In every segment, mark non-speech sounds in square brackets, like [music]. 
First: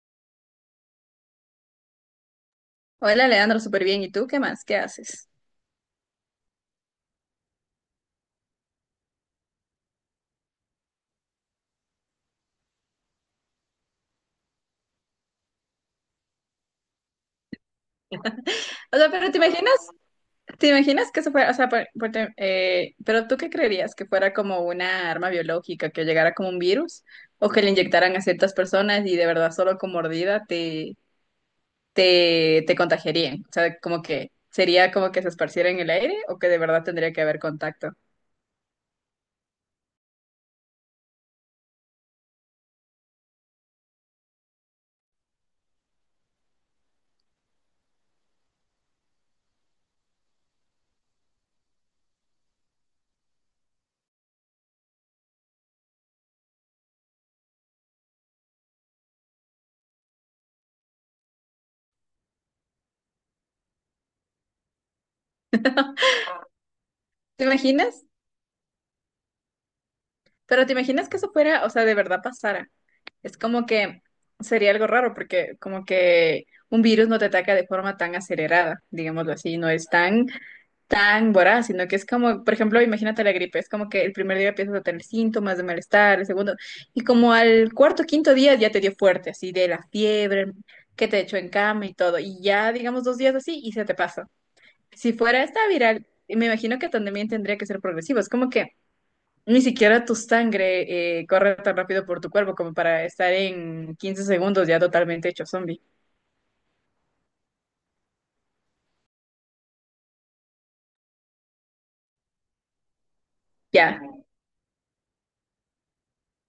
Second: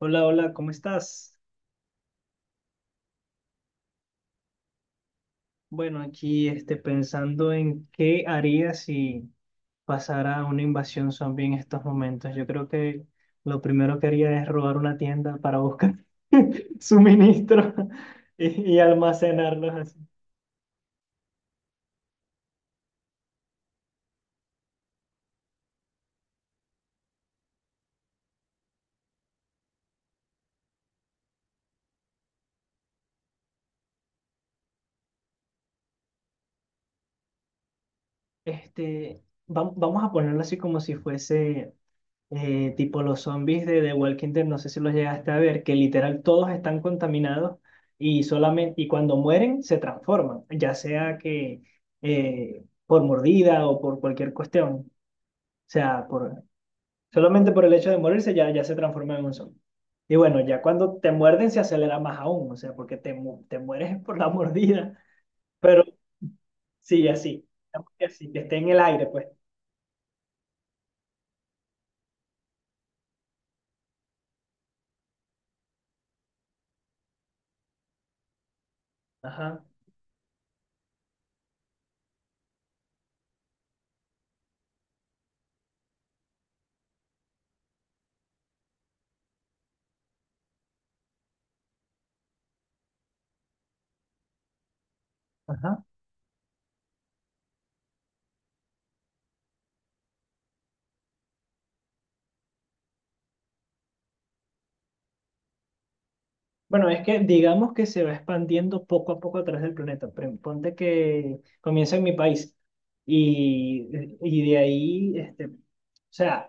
Hola, hola, ¿cómo estás? Hola, Leandro, súper bien. ¿Y tú qué más? ¿Qué haces? Bueno, aquí pensando en qué haría si pasara una invasión zombie en estos momentos. Yo creo que lo primero que haría es robar una tienda para buscar [laughs] suministros y O sea, pero almacenarlos así. te imaginas que eso fuera, o sea, pero tú qué creerías? ¿Que fuera como una arma biológica, que llegara como un virus? ¿O que le inyectaran a ciertas personas y de verdad solo con mordida te, te contagiarían? O sea, como que sería como que se esparciera en el aire o que de verdad tendría que haber contacto. Vamos a ponerlo así como si fuese tipo los zombies de The Walking Dead, no sé si los llegaste a ver, que literal todos están contaminados y solamente y cuando mueren se transforman, ya sea que por mordida o por cualquier cuestión, o sea, por, solamente por el hecho de morirse ya se transforman en un zombie. Y bueno, ya cuando te muerden se acelera más aún, o sea, porque te mueres [laughs] por la mordida, pero sí, ¿Te así, digamos imaginas? que así, que esté en el aire, pues. Pero ¿te imaginas que eso fuera, o sea, de verdad pasara? Es como que sería algo raro porque como que un virus no te ataca de forma tan acelerada, digámoslo así, Ajá, no es tan, tan voraz, sino que es como, por ejemplo, imagínate la gripe, es como que el primer día empiezas a tener síntomas de malestar, el segundo, y como al cuarto, quinto día ya te dio fuerte, así de la fiebre, que te echó en cama y todo, y ya digamos dos días así y se te pasa. Si fuera esta ajá. viral, me imagino que también tendría que ser progresivo, es como que... Ni siquiera tu sangre corre tan rápido por tu cuerpo como para estar en 15 segundos ya totalmente hecho zombie. Bueno, es que digamos que se va expandiendo poco a poco a través del planeta. Ponte que comienza en mi país y, Ya, y de ahí, o sea,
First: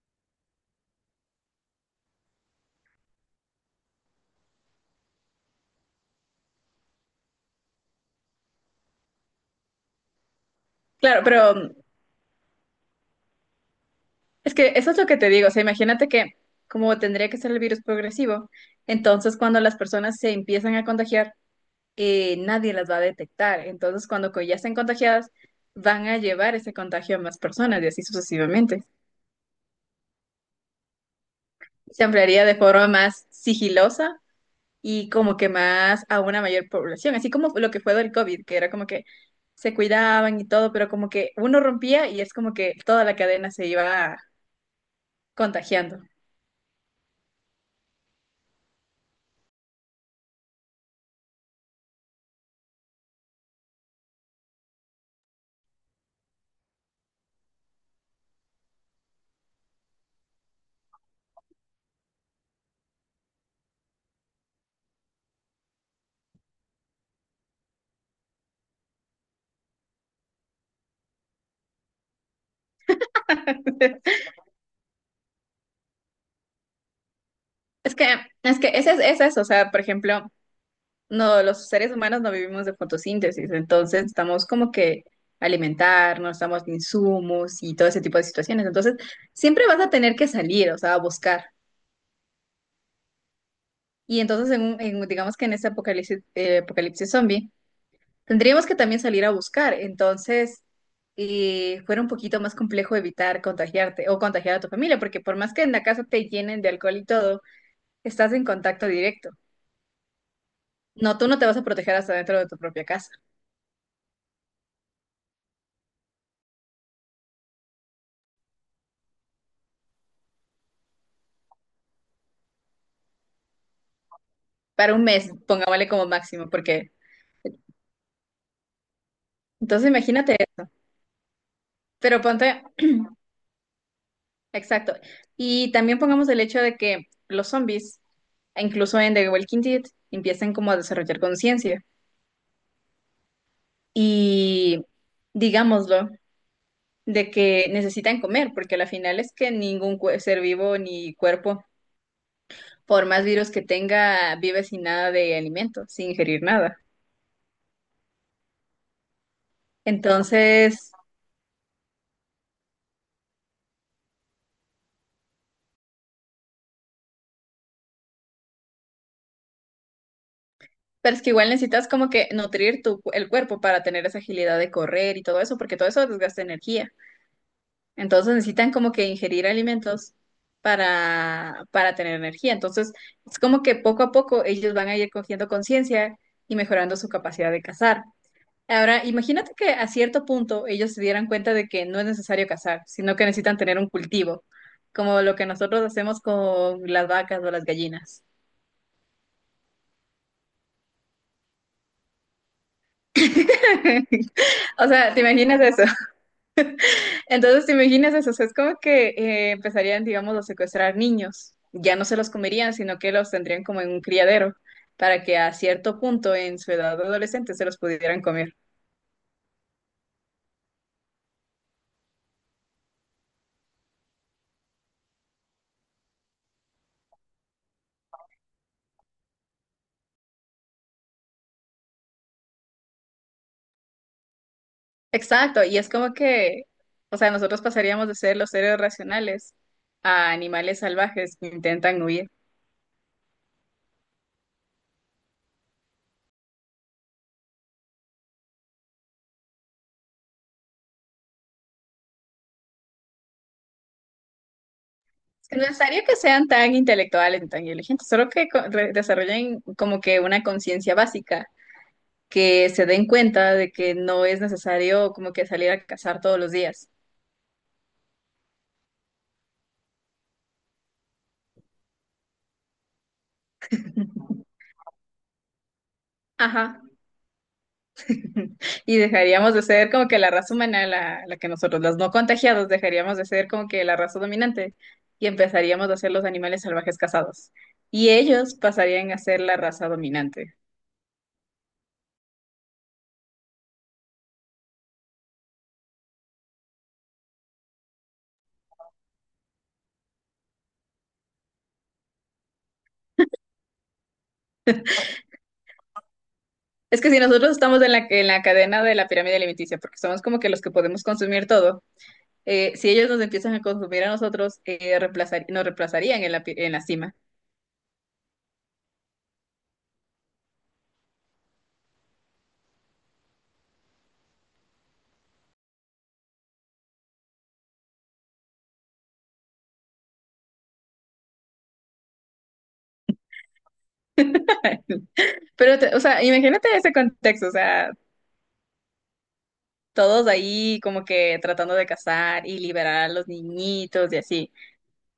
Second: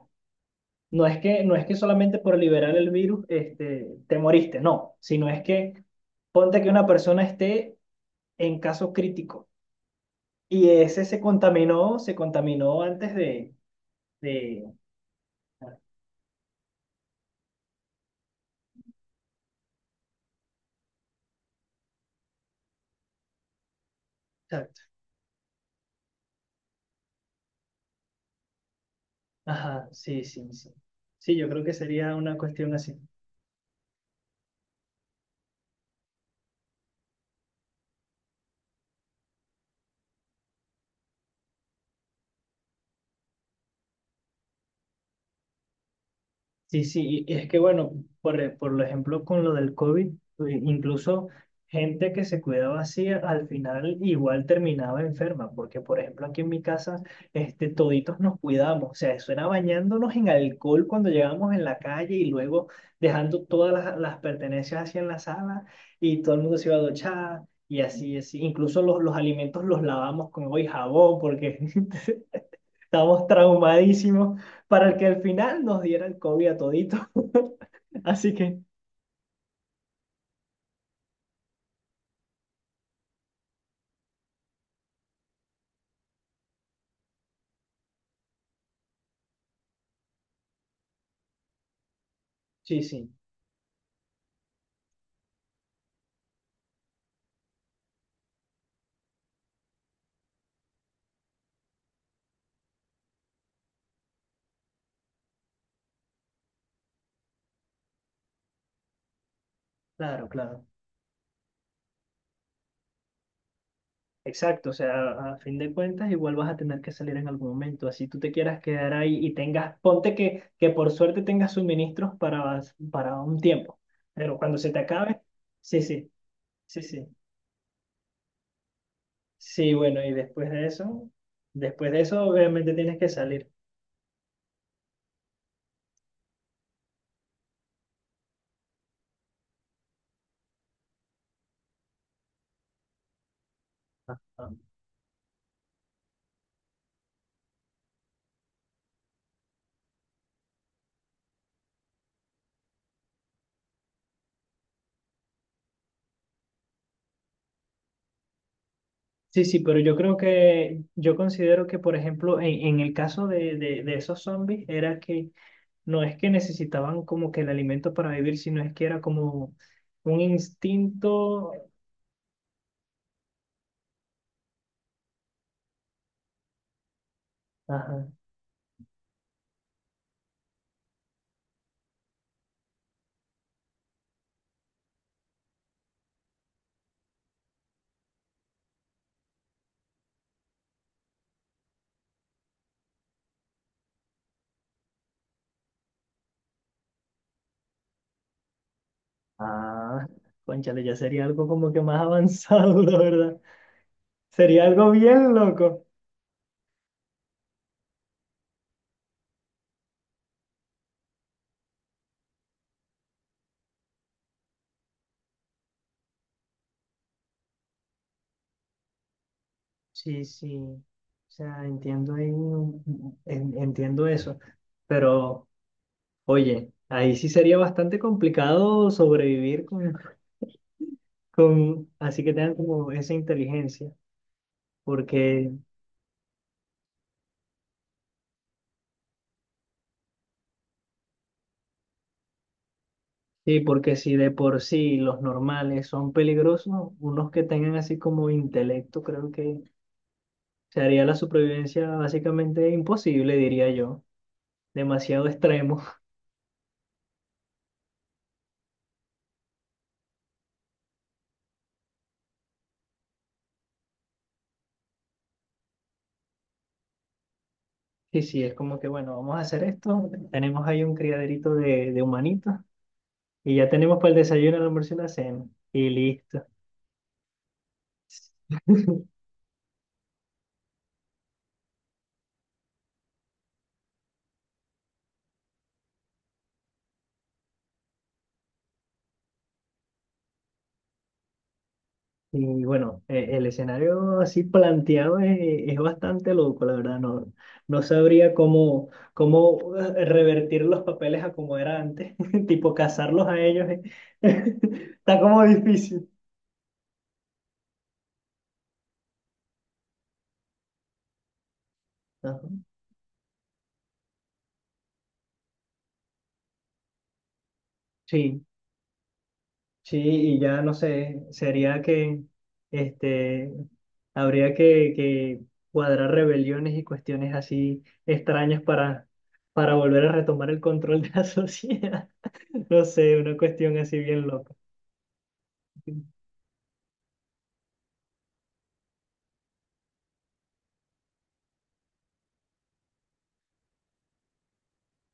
no es que solamente por liberar el virus este, te moriste, no, sino es que ponte que una persona esté en caso crítico y ese claro, pero se contaminó antes es de... que eso es lo que te digo. O sea, imagínate que como tendría que ser el virus progresivo, entonces cuando las personas se empiezan a contagiar, nadie las va a detectar. Entonces ya estén Exacto. contagiadas, van a llevar ese contagio a más personas y así sucesivamente. Ajá, sí, sí, sí. Sí, yo creo que Se sería una ampliaría de cuestión forma así. más sigilosa y como que más a una mayor población, así como lo que fue del COVID, que era como que se cuidaban y todo, pero como que uno rompía y es como que toda la cadena se iba contagiando. Sí, sí, y es que bueno, por lo ejemplo con lo del COVID, incluso gente que se cuidaba así al final igual terminaba enferma, porque por ejemplo aquí en mi casa, toditos nos cuidamos, o sea, eso era bañándonos en alcohol cuando llegábamos en la calle y luego dejando todas las pertenencias así en la sala y todo el mundo se iba a duchar y así, así, incluso los alimentos los lavamos con agua y jabón porque [laughs] estábamos [laughs] traumadísimos para el que al final nos diera el COVID a todito. Es [laughs] que, Así es que que ese es eso, o sea, por ejemplo, no, los seres humanos no vivimos de fotosíntesis, entonces estamos como que alimentarnos, estamos de insumos y todo ese tipo de situaciones, entonces siempre vas a tener que salir, o sea, a buscar. sí, sí, Y entonces, digamos que en ese apocalipsis, apocalipsis zombie, tendríamos que también salir a buscar, entonces fuera un poquito más complejo evitar contagiarte o contagiar a tu familia, porque por más que en la casa te llenen de alcohol y todo, estás en contacto directo. claro, claro. No, tú no te vas a proteger hasta dentro de tu propia casa. Exacto, o sea, a fin de cuentas igual vas a tener que salir en algún momento, así tú te quieras quedar ahí y tengas, ponte que por suerte tengas suministros para un tiempo, pero cuando se te Para un acabe, mes, sí, pongámosle como sí, máximo, porque sí, sí, sí, entonces bueno, y imagínate eso. Después de Pero eso ponte, obviamente tienes que salir. exacto. Y también pongamos el hecho de que los zombies, incluso en The Walking Dead, empiezan como a desarrollar conciencia. Ah. Y digámoslo, de que necesitan comer, porque la final es que ser vivo ni cuerpo, por más virus que tenga, vive sin nada de alimento, sin ingerir nada. Sí, sí, pero yo creo que, Entonces, yo considero que, por ejemplo, en el caso de esos zombies, era que no es que necesitaban como que el alimento para vivir, sino es que era como un pero es que igual instinto. necesitas como que nutrir el cuerpo para tener esa agilidad de correr y todo eso, porque todo eso desgasta energía. Ajá. Entonces necesitan como que ingerir alimentos para tener energía. Entonces, es como que poco a poco ellos van a ir cogiendo conciencia y mejorando su capacidad de cazar. Ahora, imagínate que a cierto punto ellos se dieran cuenta de que no es necesario cazar, sino que necesitan tener un cultivo, como lo que nosotros hacemos con las vacas o las gallinas. Ah, cónchale, ya sería algo como que más avanzado, [laughs] la verdad. Sería [laughs] O algo sea, ¿te bien imaginas eso? loco. Entonces, ¿te imaginas eso? O sea, es como que empezarían, digamos, a secuestrar niños. Ya no se los comerían, sino que los tendrían como en un criadero, para que a cierto punto en su edad adolescente se los pudieran comer. Sí, sí. O sea, entiendo ahí entiendo eso. Pero, oye, ahí sí sería bastante complicado sobrevivir con, así que tengan como esa inteligencia, porque Exacto, y es como que, o sea, nosotros pasaríamos de ser los seres racionales a animales salvajes que intentan huir. sí, porque si de por sí los normales son peligrosos, unos que tengan así como intelecto, creo que se haría la supervivencia básicamente imposible, diría yo, demasiado Es que no es extremo. [laughs] necesario que sean tan intelectuales ni tan inteligentes, solo que desarrollen como que una conciencia básica, que se den cuenta de que no es necesario como que salir a cazar todos los días. Y sí, es como que bueno, vamos a hacer esto, tenemos ahí un criaderito de humanitos y ya tenemos para el desayuno, [laughs] el almuerzo y la cena, y listo. Ajá. [laughs] Y [laughs] dejaríamos de ser como que la raza humana, la que nosotros, los no contagiados, dejaríamos de ser como que la raza dominante y empezaríamos a ser los animales salvajes cazados. Y ellos pasarían a ser la raza dominante. Y bueno, el escenario así planteado es bastante loco, la verdad. No, no sabría cómo, cómo revertir los papeles a como era antes, [laughs] tipo casarlos a ellos. [laughs] Está como difícil. Es que si nosotros estamos en la cadena de la pirámide alimenticia, porque somos como que los que podemos consumir todo, Ajá. Si ellos nos empiezan a consumir a nosotros, nos reemplazarían en la, en la cima. Sí, sí, y ya no sé, sería que este, habría que cuadrar rebeliones y cuestiones así extrañas para volver a retomar el control de la [laughs] sociedad. No sé, una cuestión así bien loca. [laughs] Pero, o Más sea, imagínate ese contexto, o sea, todos ahí como que tratando de cazar y liberar a los niñitos y así.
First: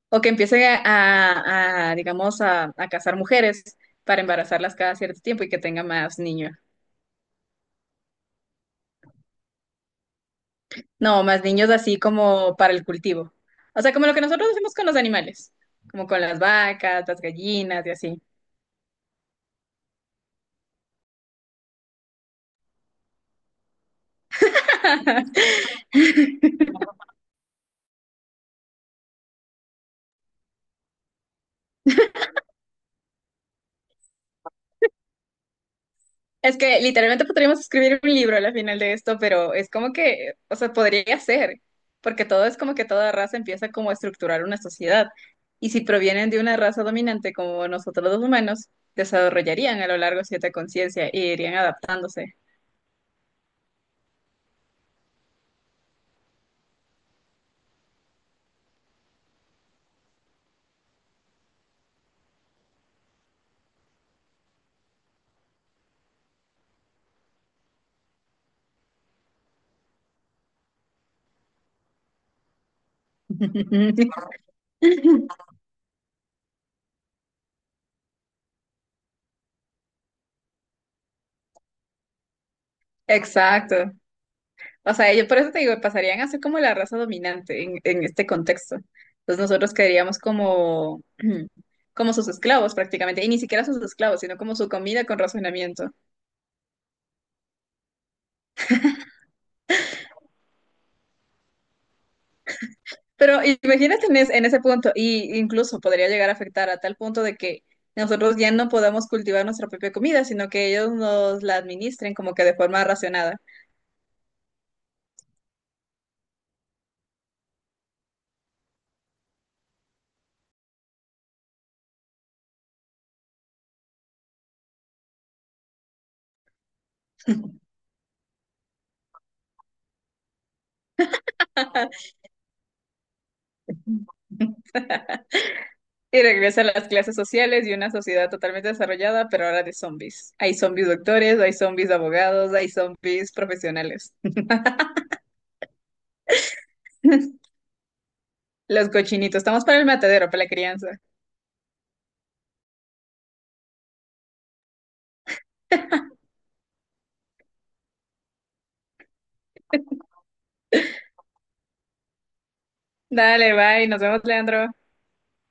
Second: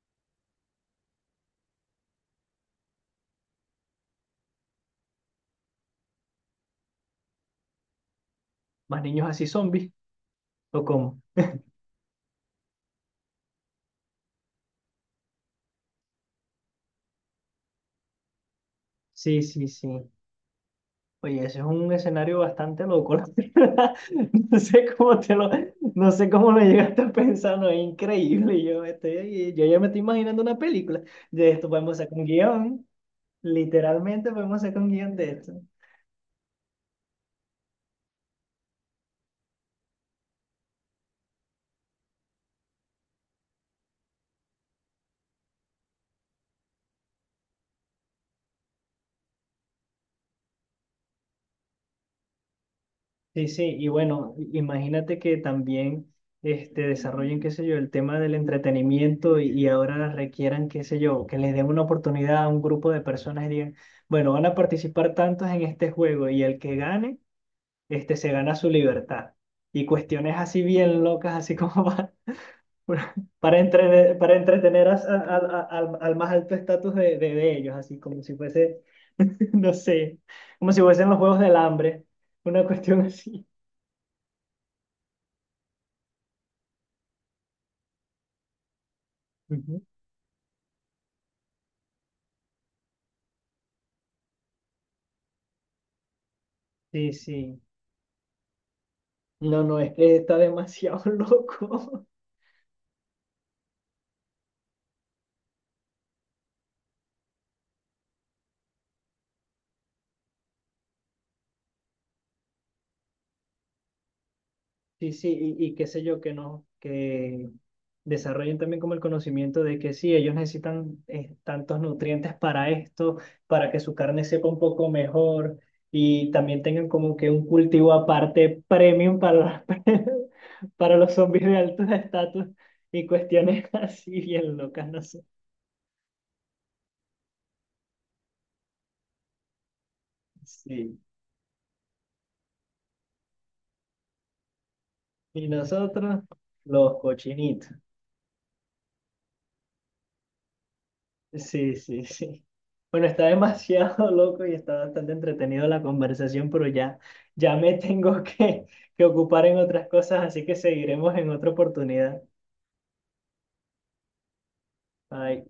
O que empiecen a, digamos, a cazar mujeres para embarazarlas cada cierto tiempo y que tenga más niños. niños así zombies, ¿o cómo? No, más niños así como para el cultivo. O sea, como lo que nosotros hacemos con los animales, como con las vacas, las gallinas y así. Sí, sí, sí. Oye, ese es un escenario bastante loco, la verdad. [laughs] No sé cómo te lo, no sé cómo lo llegaste a pensar, no, es increíble. Yo, me estoy, yo ya me estoy imaginando una película de esto. Podemos sacar un guión, literalmente podemos sacar un guión de esto. Es que literalmente podríamos escribir un libro al final de esto, pero es como que, o sea, podría ser, porque todo es como que toda raza empieza como a estructurar una sociedad. Y si provienen de una raza dominante como nosotros los humanos, desarrollarían a lo largo cierta conciencia y irían adaptándose. Sí, sí, y bueno, imagínate que también desarrollen, qué sé yo, el tema del entretenimiento y ahora requieran, qué sé yo, que les den una oportunidad a un grupo de personas y digan, bueno, van a participar tantos en este juego y el que gane, se gana su libertad. Y cuestiones así bien locas, así como [laughs] para, para [laughs] entretener al más alto estatus de, de ellos, así como si fuese, [laughs] no sé, como si fuesen los juegos del hambre, una cuestión así. Exacto. O sea, yo por eso te digo, pasarían a ser como la raza dominante en este contexto. Entonces nosotros quedaríamos como, [clears throat] como sus esclavos prácticamente, y ni siquiera sus esclavos, sino como su comida con razonamiento. Sí, sí. No, no, es que está demasiado [laughs] loco. Pero imagínate en, en ese punto, y incluso podría llegar a afectar a tal punto de que nosotros ya no podamos cultivar nuestra propia comida, sino que ellos nos la administren como que de forma racionada. Sí, sí, y qué sé yo, que no, que desarrollen también como el conocimiento de que sí, ellos necesitan tantos nutrientes para esto, para que su carne sepa un poco mejor y también tengan como que un cultivo aparte premium para, [laughs] para los zombies de alto estatus y cuestiones [laughs] así bien [laughs] locas, no sé. Y regresa a las clases sociales y una sociedad totalmente desarrollada, pero ahora de zombies. Hay zombies Sí. doctores, hay zombies abogados, hay zombies profesionales. Y nosotros, los [laughs] cochinitos. Los cochinitos, estamos para el matadero, para la crianza. Sí, sí, sí. Bueno, está demasiado [laughs] loco y está bastante entretenido la conversación, pero ya, ya me [laughs] tengo que ocupar en otras [laughs] cosas, así que seguiremos en otra oportunidad. Dale, bye, nos vemos, Leandro. Bye.